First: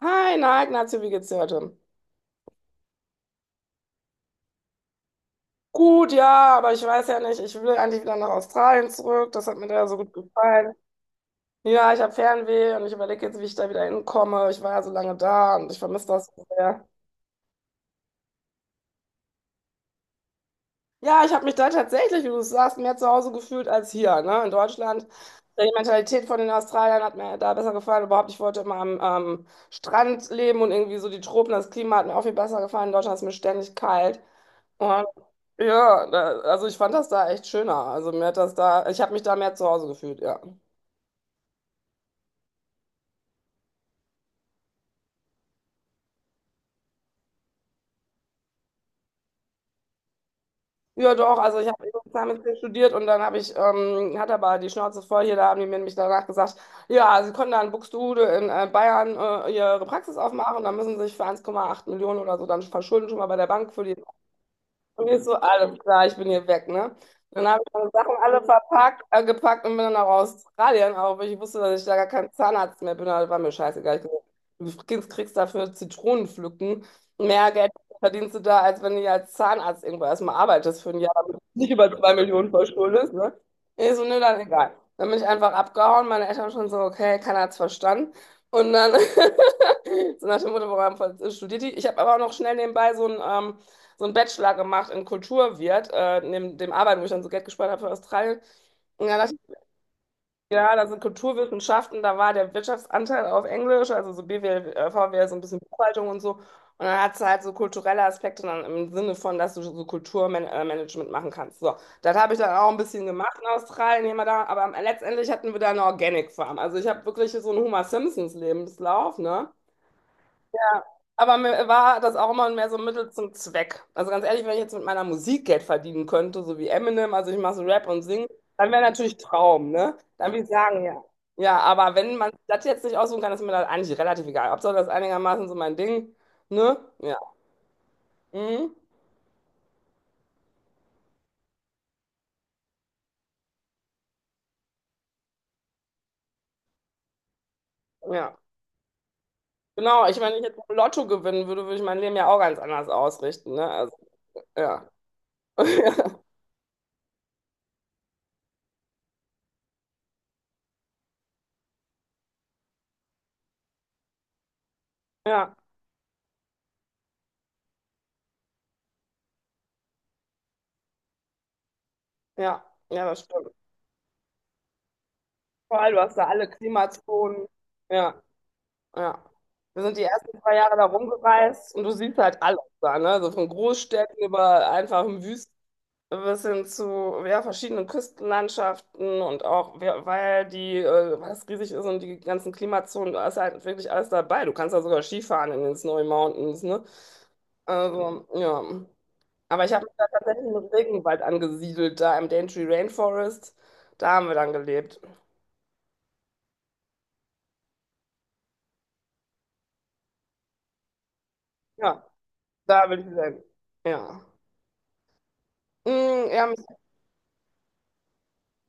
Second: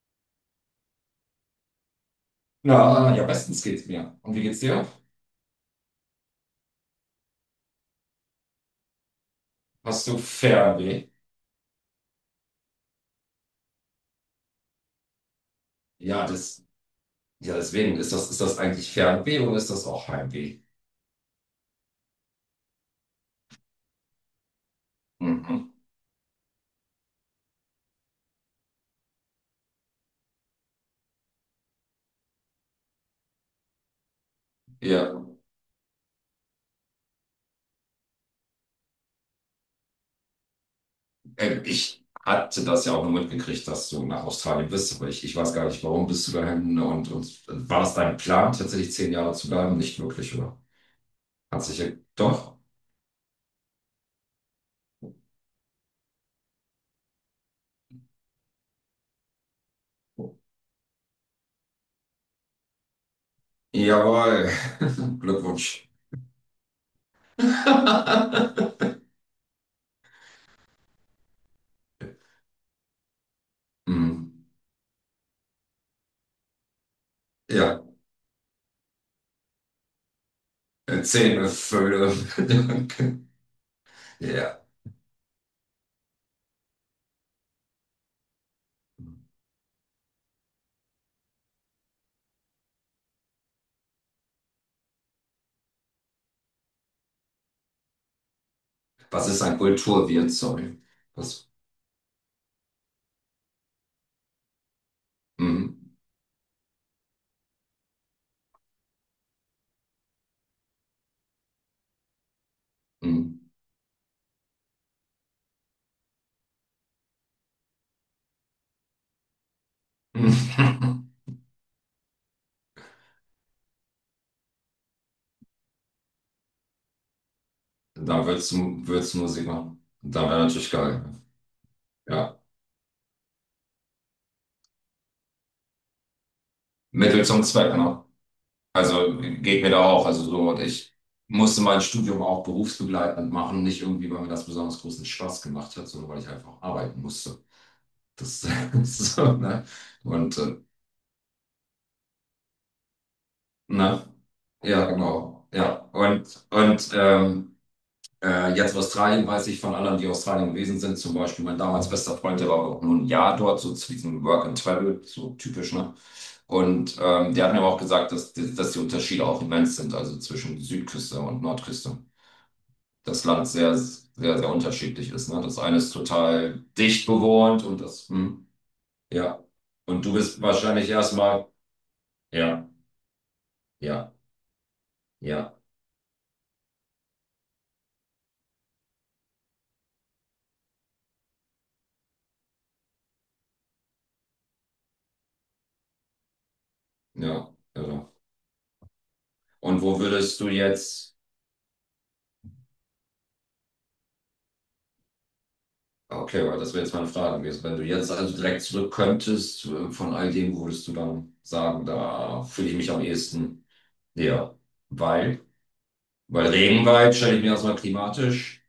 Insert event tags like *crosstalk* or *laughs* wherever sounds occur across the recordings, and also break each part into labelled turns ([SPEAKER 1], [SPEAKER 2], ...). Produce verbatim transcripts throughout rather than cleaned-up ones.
[SPEAKER 1] Hi, na, Ignacio, wie geht's dir heute?
[SPEAKER 2] Na, ja, bestens geht's mir. Und wie geht's dir?
[SPEAKER 1] Gut, ja, aber ich weiß ja nicht, ich will eigentlich wieder nach Australien zurück, das hat mir da so
[SPEAKER 2] Hast
[SPEAKER 1] gut
[SPEAKER 2] du
[SPEAKER 1] gefallen.
[SPEAKER 2] Fernweh?
[SPEAKER 1] Ja, ich habe Fernweh und ich überlege jetzt, wie ich da wieder hinkomme. Ich war ja so lange da und ich vermisse das
[SPEAKER 2] Ja,
[SPEAKER 1] so
[SPEAKER 2] das,
[SPEAKER 1] sehr.
[SPEAKER 2] ja, deswegen ist das, ist das eigentlich Fernweh oder ist das auch Heimweh?
[SPEAKER 1] Ja, ich habe mich da tatsächlich, wie du sagst, mehr zu Hause gefühlt als hier, ne, in Deutschland. Die
[SPEAKER 2] Mhm.
[SPEAKER 1] Mentalität von den Australiern hat mir da besser gefallen. Überhaupt, ich wollte immer am ähm, Strand leben und irgendwie so die Tropen, das Klima hat mir auch viel besser gefallen. In Deutschland ist mir ständig kalt. Und
[SPEAKER 2] Ja,
[SPEAKER 1] ja, da, also ich fand das da echt schöner. Also mir hat das da, ich habe mich da mehr zu Hause gefühlt, ja.
[SPEAKER 2] ähm, ich hatte das ja auch nur mitgekriegt, dass du nach Australien bist, aber ich, ich weiß gar nicht, warum bist du dahin und, und war das dein Plan, tatsächlich zehn Jahre zu bleiben? Nicht wirklich, oder?
[SPEAKER 1] Ja, doch, also
[SPEAKER 2] Hat
[SPEAKER 1] ich
[SPEAKER 2] sich ja,
[SPEAKER 1] habe Zahnmedizin
[SPEAKER 2] doch.
[SPEAKER 1] studiert und dann habe ich, ähm, hatte aber die Schnauze voll hier, da haben die mir nämlich danach gesagt, ja, sie können dann in Buxtehude in äh, Bayern äh, ihre Praxis aufmachen, dann müssen sie sich für eins Komma acht Millionen oder so dann verschulden schon mal bei der Bank für die.
[SPEAKER 2] Jawohl.
[SPEAKER 1] Und
[SPEAKER 2] *laughs*
[SPEAKER 1] ich so,
[SPEAKER 2] Glückwunsch.
[SPEAKER 1] alles klar, ich bin hier weg, ne? Dann habe ich meine Sachen alle
[SPEAKER 2] *laughs*
[SPEAKER 1] verpackt, äh, gepackt und bin dann nach Australien, auch weil ich wusste, dass ich da gar kein Zahnarzt mehr bin, aber war mir scheißegal. Ich gesagt,
[SPEAKER 2] Mhm.
[SPEAKER 1] du kriegst kriegst dafür Zitronen pflücken. Mehr Geld
[SPEAKER 2] Ja,
[SPEAKER 1] verdienst du da, als wenn du als Zahnarzt irgendwo erstmal arbeitest für ein
[SPEAKER 2] äh,
[SPEAKER 1] Jahr, damit du
[SPEAKER 2] zehn
[SPEAKER 1] nicht über
[SPEAKER 2] Vögel.
[SPEAKER 1] zwei
[SPEAKER 2] *laughs*
[SPEAKER 1] Millionen verschuldest,
[SPEAKER 2] Danke.
[SPEAKER 1] ne? Ich so, nö, dann
[SPEAKER 2] Ja.
[SPEAKER 1] egal. Dann bin ich einfach abgehauen, meine Eltern schon so, okay, keiner hat's verstanden. Und dann, *laughs* so nach dem Motto, warum studiert die? Ich habe aber auch noch schnell nebenbei so ein, ähm, so einen Bachelor gemacht in Kulturwirt, äh, neben dem Arbeiten, wo ich dann so Geld gespart habe für Australien. Und dann
[SPEAKER 2] Was
[SPEAKER 1] dachte
[SPEAKER 2] ist
[SPEAKER 1] ich,
[SPEAKER 2] ein Kulturwirt?
[SPEAKER 1] ja,
[SPEAKER 2] Sorry.
[SPEAKER 1] da sind
[SPEAKER 2] Was?
[SPEAKER 1] Kulturwissenschaften, da war der Wirtschaftsanteil auf Englisch, also so B W L, äh, V W L, so ein bisschen
[SPEAKER 2] Mhm.
[SPEAKER 1] Buchhaltung und so. Und dann hat es halt so kulturelle Aspekte dann im Sinne von, dass du so Kulturmanagement machen kannst. So, das habe ich dann auch ein bisschen gemacht in
[SPEAKER 2] Mhm.
[SPEAKER 1] Australien, hier mal da, aber letztendlich hatten wir da eine Organic Farm. Also ich habe wirklich so einen Homer Simpsons Lebenslauf, ne? Ja,
[SPEAKER 2] *laughs*
[SPEAKER 1] aber mir war das auch immer mehr so ein Mittel zum Zweck. Also ganz ehrlich, wenn ich jetzt mit meiner Musik Geld verdienen könnte, so wie Eminem, also ich mache so Rap und
[SPEAKER 2] Da
[SPEAKER 1] Singen,
[SPEAKER 2] würdest
[SPEAKER 1] dann wäre
[SPEAKER 2] du, würdest
[SPEAKER 1] natürlich
[SPEAKER 2] du Musik
[SPEAKER 1] Traum,
[SPEAKER 2] machen.
[SPEAKER 1] ne?
[SPEAKER 2] Da
[SPEAKER 1] Dann
[SPEAKER 2] wäre
[SPEAKER 1] würde ich
[SPEAKER 2] natürlich
[SPEAKER 1] sagen, ja.
[SPEAKER 2] geil.
[SPEAKER 1] Ja, aber wenn man
[SPEAKER 2] Ja.
[SPEAKER 1] das jetzt nicht aussuchen kann, ist mir das eigentlich relativ egal. Hauptsache, das ist einigermaßen so mein Ding, ne? Ja.
[SPEAKER 2] Mittel zum Zweck, ne?
[SPEAKER 1] Mhm.
[SPEAKER 2] Also geht mir da auch. Also so, und ich musste mein Studium auch berufsbegleitend machen. Nicht irgendwie, weil mir das besonders großen Spaß gemacht hat, sondern weil ich einfach arbeiten musste.
[SPEAKER 1] Ja.
[SPEAKER 2] Das *laughs* so, ne?
[SPEAKER 1] Genau, ich, wenn
[SPEAKER 2] Und,
[SPEAKER 1] ich
[SPEAKER 2] äh,
[SPEAKER 1] jetzt Lotto gewinnen würde, würde ich mein Leben ja auch ganz anders ausrichten, ne? Also,
[SPEAKER 2] ne? Ja,
[SPEAKER 1] ja.
[SPEAKER 2] genau. Ja.
[SPEAKER 1] *laughs*
[SPEAKER 2] Und. Und, ähm, Äh, jetzt Australien weiß ich von anderen, die Australien gewesen sind. Zum Beispiel mein damals bester Freund, der war auch nur ein Jahr dort, so zu diesem Work and Travel, so
[SPEAKER 1] Ja,
[SPEAKER 2] typisch, ne? Und ähm, der hat mir aber auch gesagt, dass, die- dass die Unterschiede auch immens sind, also zwischen Südküste und Nordküste.
[SPEAKER 1] ja, ja, das
[SPEAKER 2] Das Land
[SPEAKER 1] stimmt.
[SPEAKER 2] sehr, sehr, sehr unterschiedlich ist, ne? Das eine
[SPEAKER 1] Vor
[SPEAKER 2] ist
[SPEAKER 1] allem, du hast da alle
[SPEAKER 2] total dicht
[SPEAKER 1] Klimazonen.
[SPEAKER 2] bewohnt und das,
[SPEAKER 1] Ja.
[SPEAKER 2] hm,
[SPEAKER 1] Ja.
[SPEAKER 2] ja.
[SPEAKER 1] Wir sind die
[SPEAKER 2] Und du
[SPEAKER 1] ersten
[SPEAKER 2] bist
[SPEAKER 1] zwei Jahre da
[SPEAKER 2] wahrscheinlich erstmal,
[SPEAKER 1] rumgereist und du siehst halt alles
[SPEAKER 2] ja,
[SPEAKER 1] da, ne? Also von
[SPEAKER 2] ja,
[SPEAKER 1] Großstädten über einfachen Wüsten
[SPEAKER 2] ja,
[SPEAKER 1] bis hin zu ja, verschiedenen Küstenlandschaften und auch, wer- weil die, äh, was riesig ist und die ganzen Klimazonen, da ist halt wirklich alles dabei. Du kannst da sogar Skifahren in den Snowy Mountains, ne?
[SPEAKER 2] ja, genau.
[SPEAKER 1] Also, ja. Aber ich
[SPEAKER 2] Und
[SPEAKER 1] habe mich
[SPEAKER 2] wo
[SPEAKER 1] da
[SPEAKER 2] würdest
[SPEAKER 1] tatsächlich
[SPEAKER 2] du
[SPEAKER 1] im
[SPEAKER 2] jetzt.
[SPEAKER 1] Regenwald angesiedelt, da im Daintree Rainforest. Da haben wir dann gelebt.
[SPEAKER 2] Okay, aber das wäre jetzt meine Frage gewesen. Wenn du jetzt also direkt zurück könntest, äh, von all dem würdest du dann sagen,
[SPEAKER 1] Ja,
[SPEAKER 2] da fühle ich
[SPEAKER 1] da
[SPEAKER 2] mich
[SPEAKER 1] will
[SPEAKER 2] am
[SPEAKER 1] ich wieder hin.
[SPEAKER 2] ehesten
[SPEAKER 1] Ja.
[SPEAKER 2] näher. Weil,
[SPEAKER 1] Mm,
[SPEAKER 2] weil
[SPEAKER 1] ja.
[SPEAKER 2] Regenwald stelle ich mir erstmal klimatisch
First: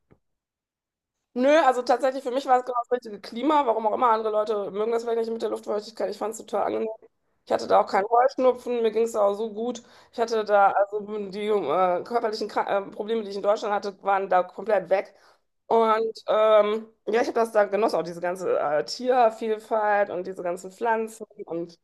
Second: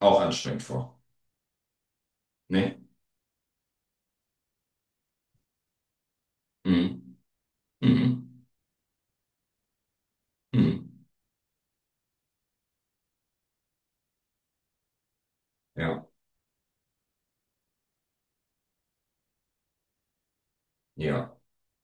[SPEAKER 2] auch anstrengend vor.
[SPEAKER 1] Nö, also tatsächlich für mich war es genau
[SPEAKER 2] Ne?
[SPEAKER 1] das richtige Klima, warum auch immer. Andere Leute mögen das vielleicht nicht mit der Luftfeuchtigkeit. Ich fand es total angenehm.
[SPEAKER 2] Mhm.
[SPEAKER 1] Ich hatte da auch keinen
[SPEAKER 2] Mhm.
[SPEAKER 1] Heuschnupfen, mir ging es auch so gut. Ich hatte da, also
[SPEAKER 2] Mhm.
[SPEAKER 1] die äh, körperlichen Kra- äh, Probleme, die ich in Deutschland hatte, waren da komplett weg.
[SPEAKER 2] Ja,
[SPEAKER 1] Und ähm, ja, ich habe das da genossen, auch diese ganze äh, Tiervielfalt und diese ganzen Pflanzen.
[SPEAKER 2] ja.
[SPEAKER 1] Und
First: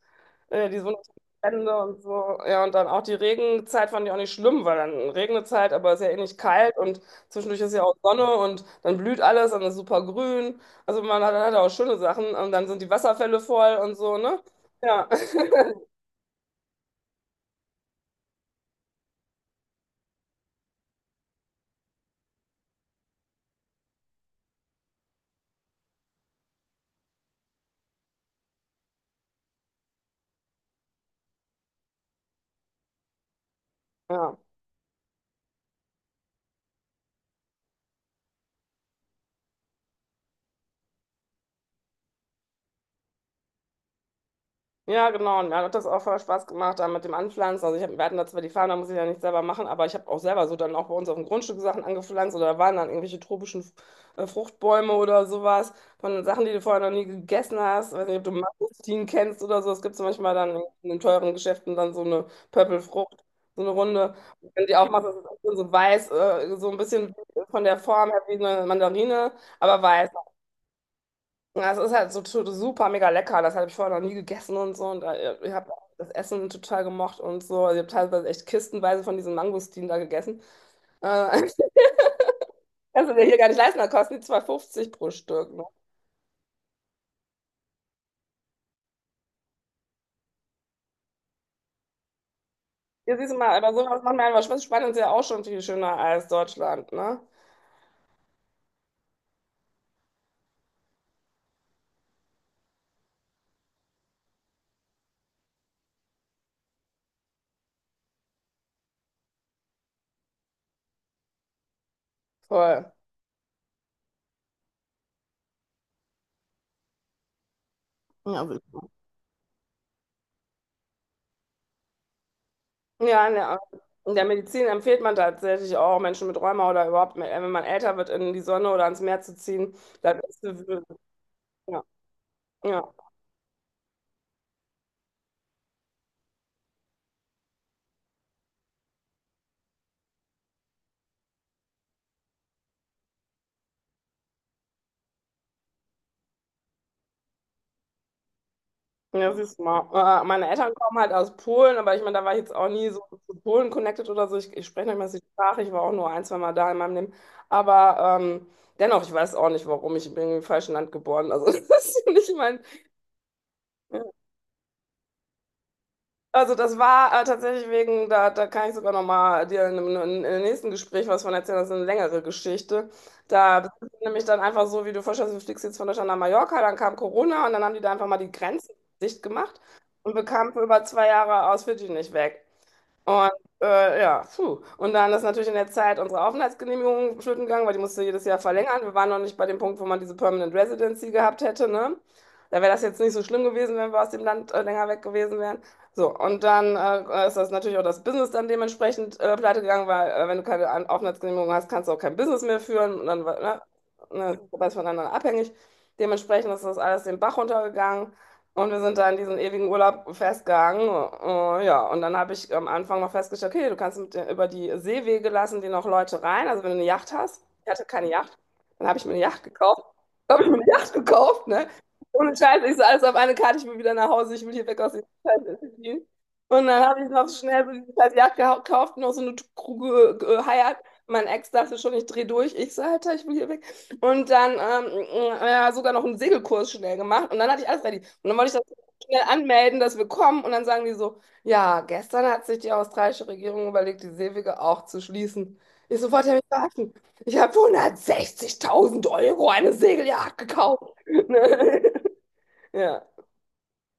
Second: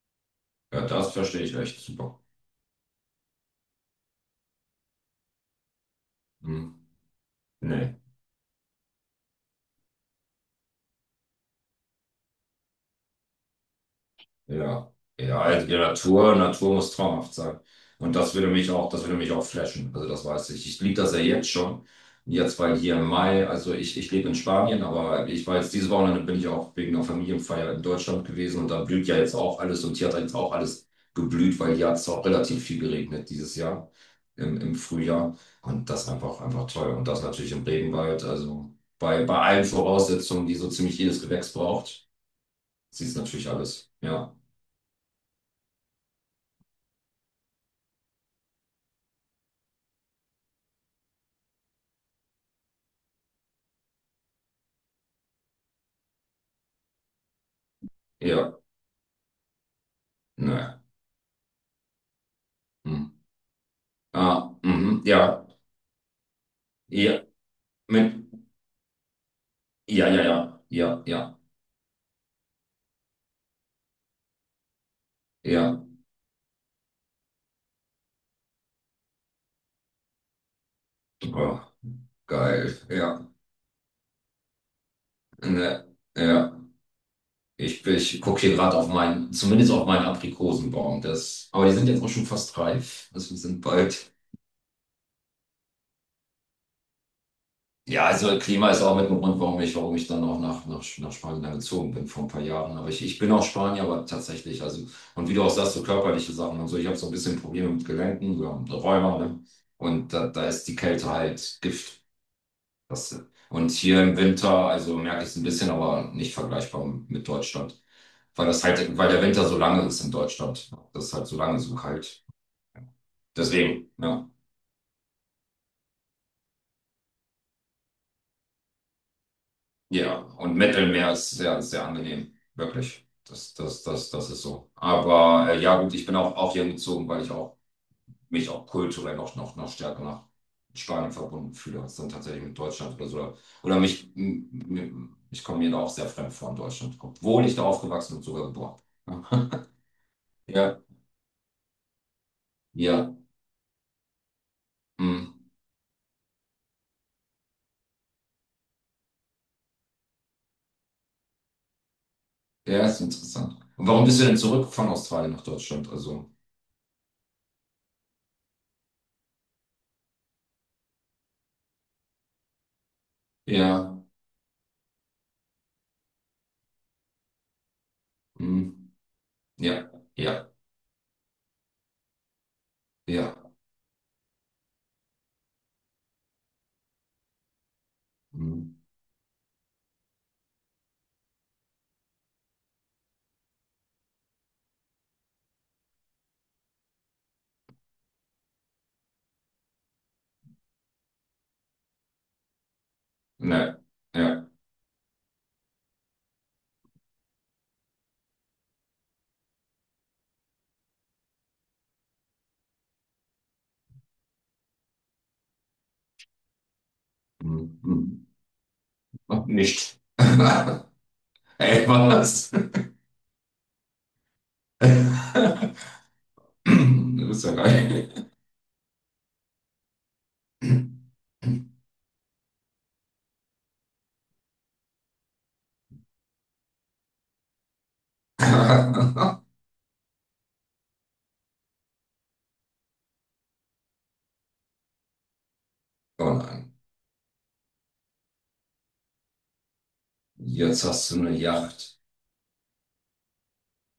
[SPEAKER 1] ja, die
[SPEAKER 2] Ja, das verstehe ich
[SPEAKER 1] Sonnenbrände
[SPEAKER 2] echt
[SPEAKER 1] und
[SPEAKER 2] super.
[SPEAKER 1] so. Ja, und dann auch die Regenzeit fand ich auch nicht schlimm, weil dann Regnezeit, aber es ist ja eh nicht kalt
[SPEAKER 2] Mhm.
[SPEAKER 1] und zwischendurch ist ja auch
[SPEAKER 2] Nee.
[SPEAKER 1] Sonne und dann blüht alles und ist super grün. Also man hat, hat auch schöne Sachen und dann sind die Wasserfälle voll und so, ne?
[SPEAKER 2] Ja,
[SPEAKER 1] Ja.
[SPEAKER 2] ja, halt, die
[SPEAKER 1] *laughs*
[SPEAKER 2] Natur, Natur muss traumhaft sein. Und das würde mich auch, das würde mich auch flashen. Also das weiß ich. Ich liebe das ja jetzt schon. Jetzt war hier im Mai, also ich, ich lebe in Spanien, aber ich war jetzt dieses Wochenende bin ich auch wegen einer Familienfeier in Deutschland gewesen und da blüht ja jetzt auch alles und hier hat jetzt auch alles geblüht, weil hier hat es auch relativ viel geregnet dieses Jahr
[SPEAKER 1] Ja.
[SPEAKER 2] im, im Frühjahr. Und das einfach, einfach toll. Und das natürlich im Regenwald. Also bei, bei allen Voraussetzungen, die so ziemlich jedes Gewächs braucht, sieht es natürlich alles. Ja.
[SPEAKER 1] Ja, genau. Und mir hat das auch voll Spaß gemacht, da mit dem Anpflanzen. Also ich hab, wir hatten da zwar die Farm, da muss ich ja nicht selber machen, aber ich habe auch selber so dann auch bei uns auf dem Grundstück Sachen angepflanzt oder da waren dann irgendwelche tropischen äh, Fruchtbäume oder sowas von Sachen, die du vorher noch nie gegessen hast. Weiß nicht, ob du
[SPEAKER 2] Ja.
[SPEAKER 1] Mangostin kennst oder so. Es gibt so manchmal dann
[SPEAKER 2] Ne.
[SPEAKER 1] in den teuren Geschäften dann so eine
[SPEAKER 2] Hm.
[SPEAKER 1] Pöppelfrucht, so eine Runde. Und
[SPEAKER 2] Ah,
[SPEAKER 1] wenn die
[SPEAKER 2] mhm.
[SPEAKER 1] aufmachst, das ist
[SPEAKER 2] Ja.
[SPEAKER 1] es so weiß, äh, so ein bisschen
[SPEAKER 2] Ja.
[SPEAKER 1] von der Form
[SPEAKER 2] Mit.
[SPEAKER 1] her wie eine Mandarine, aber
[SPEAKER 2] Ja,
[SPEAKER 1] weiß.
[SPEAKER 2] ja, ja. Ja, ja.
[SPEAKER 1] Ja, es ist halt so tu- super mega lecker. Das habe ich vorher noch nie gegessen und so. Und äh, ich habe
[SPEAKER 2] Ja.
[SPEAKER 1] das Essen total gemocht und so. Also ich habe teilweise echt kistenweise von diesen Mangostinen da gegessen. Äh,
[SPEAKER 2] Oh,
[SPEAKER 1] *laughs*
[SPEAKER 2] geil.
[SPEAKER 1] kannst du
[SPEAKER 2] Ja.
[SPEAKER 1] dir hier gar nicht leisten, da kosten die zwei fünfzig pro Stück. Ne?
[SPEAKER 2] Ne. Ja. Ich, ich gucke hier gerade auf meinen, zumindest auf meinen Aprikosenbaum. Das, aber die sind jetzt auch schon fast reif.
[SPEAKER 1] Hier
[SPEAKER 2] Also
[SPEAKER 1] siehst du
[SPEAKER 2] wir
[SPEAKER 1] mal,
[SPEAKER 2] sind
[SPEAKER 1] aber sowas
[SPEAKER 2] bald.
[SPEAKER 1] macht mir einfach Spaß. Spanien ist ja auch schon viel schöner als Deutschland, ne?
[SPEAKER 2] Ja, also Klima ist auch mit dem Grund, warum ich, warum ich dann auch nach, nach, nach Spanien dann gezogen bin vor ein paar Jahren. Aber ich, ich bin auch Spanier, aber tatsächlich, also, und wie du auch sagst, so körperliche Sachen und so, ich habe so ein bisschen Probleme mit Gelenken, so mit Rheuma, ne? Und da, da ist die Kälte halt Gift.
[SPEAKER 1] Voll.
[SPEAKER 2] Das, und hier im Winter, also merke ich es ein bisschen, aber nicht vergleichbar mit Deutschland. Weil
[SPEAKER 1] Ja,
[SPEAKER 2] das
[SPEAKER 1] wirklich.
[SPEAKER 2] halt, weil der Winter so lange ist in Deutschland. Das ist halt so lange so kalt.
[SPEAKER 1] Ja, in der,
[SPEAKER 2] Deswegen,
[SPEAKER 1] in der
[SPEAKER 2] ja.
[SPEAKER 1] Medizin empfiehlt man tatsächlich auch Menschen mit Rheuma oder überhaupt, wenn man älter wird, in die Sonne oder ans Meer zu ziehen. Das
[SPEAKER 2] Ja,
[SPEAKER 1] ist,
[SPEAKER 2] und Mittelmeer ist sehr,
[SPEAKER 1] ja,
[SPEAKER 2] sehr angenehm.
[SPEAKER 1] ja.
[SPEAKER 2] Wirklich. Das, das, das, das ist so. Aber äh, ja, gut, ich bin auch, auch hier gezogen, weil ich auch, mich auch kulturell noch, noch, noch stärker nach Spanien verbunden fühle, als dann tatsächlich mit Deutschland oder so. Oder mich, m- m- ich komme mir da auch sehr fremd vor in Deutschland, obwohl ich da aufgewachsen und sogar geboren. bin.
[SPEAKER 1] Ja,
[SPEAKER 2] *laughs*
[SPEAKER 1] siehst du mal. Äh, Meine Eltern
[SPEAKER 2] Ja,
[SPEAKER 1] kommen halt aus Polen, aber ich meine, da war ich jetzt auch nie so
[SPEAKER 2] ja,
[SPEAKER 1] zu Polen connected oder so. Ich, ich spreche nicht mehr die
[SPEAKER 2] mm.
[SPEAKER 1] Sprache. Ich war auch nur ein, zwei Mal da in meinem Leben. Aber ähm, dennoch, ich weiß auch nicht, warum ich bin im falschen Land geboren. Also, *laughs* das ist nicht mein.
[SPEAKER 2] Ja, ist interessant. Und warum bist du denn zurück von Australien nach Deutschland? Also,
[SPEAKER 1] Also das war äh, tatsächlich wegen, da, da kann ich sogar nochmal dir in, in, in einem nächsten Gespräch was von erzählen, das ist eine längere Geschichte. Da bist du
[SPEAKER 2] ja,
[SPEAKER 1] nämlich dann einfach so, wie du vorstellst, du fliegst jetzt von Deutschland nach Mallorca, dann kam Corona und dann haben die da einfach mal die Grenzen
[SPEAKER 2] mm.
[SPEAKER 1] dicht gemacht
[SPEAKER 2] Ja,
[SPEAKER 1] und wir
[SPEAKER 2] ja,
[SPEAKER 1] kamen für über zwei Jahre aus Fidschi nicht weg. Und
[SPEAKER 2] ja,
[SPEAKER 1] äh, ja, puh. Und dann ist natürlich in der Zeit unsere Aufenthaltsgenehmigung flöten gegangen, weil die musste jedes Jahr
[SPEAKER 2] mm.
[SPEAKER 1] verlängern. Wir waren noch nicht bei dem Punkt, wo man diese Permanent Residency gehabt hätte, ne? Da wäre das jetzt nicht so schlimm gewesen, wenn wir aus dem Land äh, länger weg gewesen wären. So, und dann äh, ist das natürlich auch das Business dann dementsprechend äh, pleite gegangen, weil äh, wenn du keine An- Aufenthaltsgenehmigung hast, kannst du auch kein Business mehr führen. Und dann war,
[SPEAKER 2] Ne,
[SPEAKER 1] ne, ne,
[SPEAKER 2] ja.
[SPEAKER 1] das ist voneinander abhängig. Dementsprechend ist das alles den Bach runtergegangen. Und wir sind da in diesen ewigen Urlaub festgegangen. Äh, ja, und dann habe ich am Anfang mal festgestellt, okay, du kannst mit, der- über die Seewege lassen die noch Leute rein. Also wenn du eine Yacht hast,
[SPEAKER 2] Hm,
[SPEAKER 1] ich hatte keine
[SPEAKER 2] hm.
[SPEAKER 1] Yacht, dann habe ich mir eine Yacht gekauft.
[SPEAKER 2] Nicht.
[SPEAKER 1] Habe ich mir eine
[SPEAKER 2] *laughs*
[SPEAKER 1] Yacht gekauft, ne?
[SPEAKER 2] Ey,
[SPEAKER 1] Ohne
[SPEAKER 2] was?
[SPEAKER 1] Scheiß, ich so alles auf eine Karte, ich will wieder nach Hause, ich will hier weg aus dem Scheiß. Und dann habe ich
[SPEAKER 2] *laughs*
[SPEAKER 1] noch
[SPEAKER 2] Du bist ja
[SPEAKER 1] schnell so diese
[SPEAKER 2] geil.
[SPEAKER 1] scheiß Yacht gekauft, noch so eine Kruge geheiert. Mein Ex dachte schon, ich drehe durch. Ich so, Alter, ich will hier weg. Und dann ähm, äh, ja, sogar noch einen Segelkurs schnell gemacht. Und dann hatte ich alles ready. Und dann wollte ich das schnell
[SPEAKER 2] *laughs*
[SPEAKER 1] anmelden, dass wir kommen. Und dann sagen die so, ja, gestern hat sich die australische Regierung überlegt, die Seewege auch zu schließen. Ich sofort
[SPEAKER 2] Oh
[SPEAKER 1] habe mich
[SPEAKER 2] nein.
[SPEAKER 1] verarschen. Ich habe für hundertsechzigtausend Euro eine Segeljagd
[SPEAKER 2] Jetzt
[SPEAKER 1] gekauft.
[SPEAKER 2] hast du eine Yacht.
[SPEAKER 1] *laughs* Ja,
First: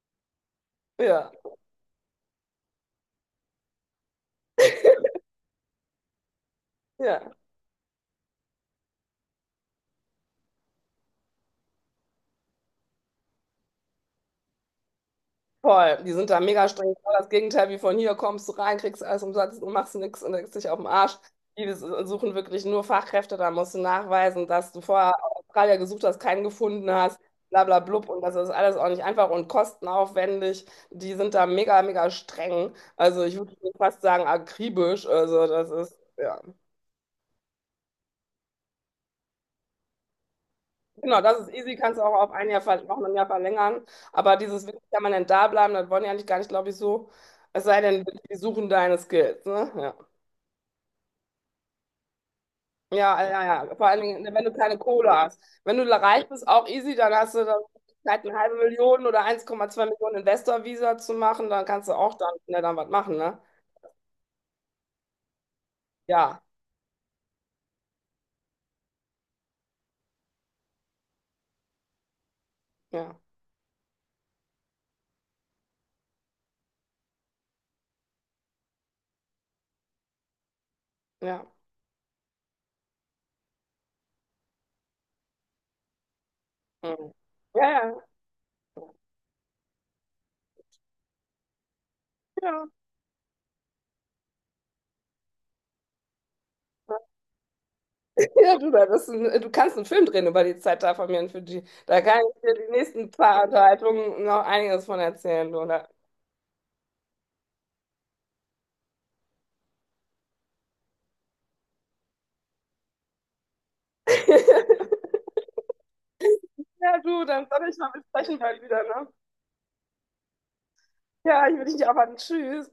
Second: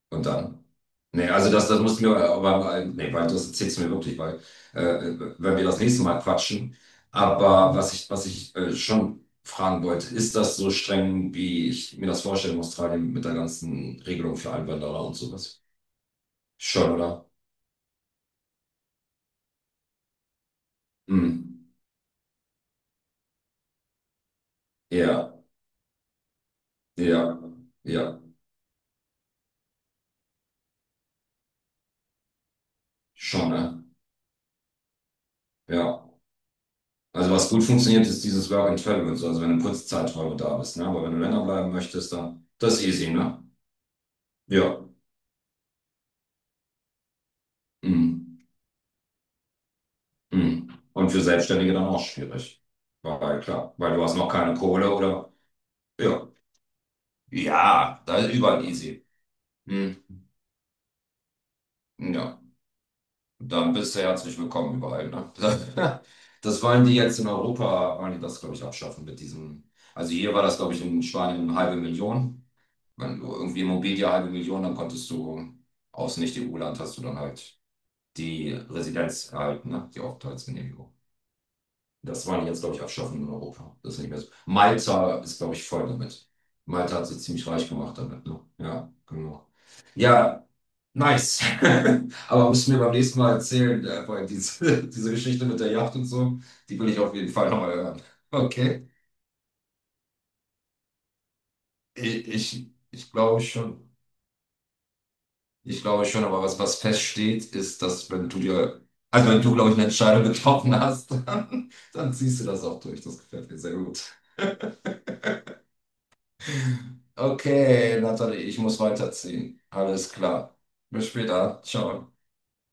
[SPEAKER 2] Und dann? Nee,
[SPEAKER 1] ja,
[SPEAKER 2] also das, das musst du mir, aber, nee, weil das erzählst du mir wirklich, weil, äh, wenn wir das nächste Mal quatschen.
[SPEAKER 1] ja.
[SPEAKER 2] Aber was ich, was ich äh, schon fragen wollte, ist das so streng, wie ich mir das vorstelle in Australien mit der ganzen Regelung für Einwanderer und sowas?
[SPEAKER 1] Voll, die sind da mega
[SPEAKER 2] Schon,
[SPEAKER 1] streng. Genau das
[SPEAKER 2] oder?
[SPEAKER 1] Gegenteil wie von hier, kommst du rein, kriegst alles umsonst und machst nichts und legst dich auf den Arsch.
[SPEAKER 2] Hm.
[SPEAKER 1] Die s- suchen wirklich nur Fachkräfte, da musst du nachweisen, dass du vorher
[SPEAKER 2] Ja.
[SPEAKER 1] Australier gesucht hast, keinen gefunden hast,
[SPEAKER 2] Ja,
[SPEAKER 1] bla bla blub.
[SPEAKER 2] ja,
[SPEAKER 1] Und das ist alles auch nicht einfach und kostenaufwendig. Die sind da mega, mega streng. Also ich
[SPEAKER 2] schon,
[SPEAKER 1] würde
[SPEAKER 2] ne?
[SPEAKER 1] fast sagen, akribisch. Also das ist,
[SPEAKER 2] Ja.
[SPEAKER 1] ja.
[SPEAKER 2] Also was gut funktioniert, ist dieses Work and Travel und so, also wenn du eine kurze Zeiträume da bist, ne? Aber wenn du
[SPEAKER 1] Genau,
[SPEAKER 2] länger
[SPEAKER 1] das ist
[SPEAKER 2] bleiben
[SPEAKER 1] easy, kannst du auch
[SPEAKER 2] möchtest,
[SPEAKER 1] auf
[SPEAKER 2] dann
[SPEAKER 1] ein Jahr,
[SPEAKER 2] das
[SPEAKER 1] ver-
[SPEAKER 2] ist
[SPEAKER 1] noch
[SPEAKER 2] easy,
[SPEAKER 1] ein Jahr
[SPEAKER 2] ne?
[SPEAKER 1] verlängern. Aber dieses
[SPEAKER 2] Ja.
[SPEAKER 1] wirklich permanent da bleiben, das wollen die eigentlich gar nicht, glaube ich, so. Es sei denn, die
[SPEAKER 2] Mhm.
[SPEAKER 1] suchen deine Skills, ne? Ja.
[SPEAKER 2] Mhm. Und für Selbstständige dann auch schwierig.
[SPEAKER 1] Ja,
[SPEAKER 2] Weil
[SPEAKER 1] ja,
[SPEAKER 2] klar,
[SPEAKER 1] ja. Vor
[SPEAKER 2] weil
[SPEAKER 1] allen
[SPEAKER 2] du hast noch
[SPEAKER 1] Dingen, wenn du
[SPEAKER 2] keine
[SPEAKER 1] keine
[SPEAKER 2] Kohle
[SPEAKER 1] Kohle
[SPEAKER 2] oder
[SPEAKER 1] hast. Wenn du reich
[SPEAKER 2] ja.
[SPEAKER 1] bist, auch easy, dann hast du dann die
[SPEAKER 2] Ja, da
[SPEAKER 1] Möglichkeit,
[SPEAKER 2] ist
[SPEAKER 1] eine halbe
[SPEAKER 2] überall easy.
[SPEAKER 1] Million oder eins Komma zwei
[SPEAKER 2] Mhm.
[SPEAKER 1] Millionen Investor-Visa zu machen, dann kannst du auch dann,
[SPEAKER 2] Ja.
[SPEAKER 1] ne, dann was machen, ne?
[SPEAKER 2] Dann bist du herzlich willkommen überall, ne? *laughs*
[SPEAKER 1] Ja,
[SPEAKER 2] Das wollen die jetzt in Europa, wollen die das, glaube ich, abschaffen mit diesem. Also hier war das, glaube ich, in Spanien eine halbe Million.
[SPEAKER 1] ja,
[SPEAKER 2] Wenn du irgendwie Immobilie halbe Million, dann konntest du aus Nicht-E U-Land hast du dann halt die Residenz erhalten, ne? Die Aufenthaltsgenehmigung.
[SPEAKER 1] ja.
[SPEAKER 2] Das wollen die jetzt, glaube ich, abschaffen in Europa. Das ist nicht mehr so. Malta ist, glaube ich, voll damit. Malta hat
[SPEAKER 1] Mhm.
[SPEAKER 2] sich ziemlich
[SPEAKER 1] Ja,
[SPEAKER 2] reich
[SPEAKER 1] ja,
[SPEAKER 2] gemacht damit. Ne? Ja, genau. Ja, nice. *laughs* Aber
[SPEAKER 1] ja.
[SPEAKER 2] musst du mir beim nächsten Mal erzählen, äh, weil diese, *laughs* diese Geschichte mit der Yacht und so, die will ich auf jeden Fall nochmal hören.
[SPEAKER 1] Ja, du,
[SPEAKER 2] Okay.
[SPEAKER 1] das ist ein, du kannst einen Film drehen über die Zeit da von mir in Fidschi. Da kann
[SPEAKER 2] Ich,
[SPEAKER 1] ich dir die
[SPEAKER 2] ich,
[SPEAKER 1] nächsten
[SPEAKER 2] ich glaube
[SPEAKER 1] paar
[SPEAKER 2] schon.
[SPEAKER 1] Unterhaltungen noch einiges von erzählen, du.
[SPEAKER 2] Ich
[SPEAKER 1] Ne?
[SPEAKER 2] glaube schon, aber was, was feststeht, ist, dass wenn du dir, also wenn du, glaube ich, eine Entscheidung getroffen hast, *laughs* dann, dann ziehst du das auch durch. Das gefällt mir sehr gut.
[SPEAKER 1] *laughs* Ja, du, dann soll ich mal
[SPEAKER 2] Okay,
[SPEAKER 1] besprechen
[SPEAKER 2] Nathalie, ich
[SPEAKER 1] bald
[SPEAKER 2] muss
[SPEAKER 1] wieder, ne?
[SPEAKER 2] weiterziehen. Alles klar. Bis
[SPEAKER 1] Ja, ich
[SPEAKER 2] später.
[SPEAKER 1] will dich nicht
[SPEAKER 2] Ciao.
[SPEAKER 1] aufhalten. Tschüss.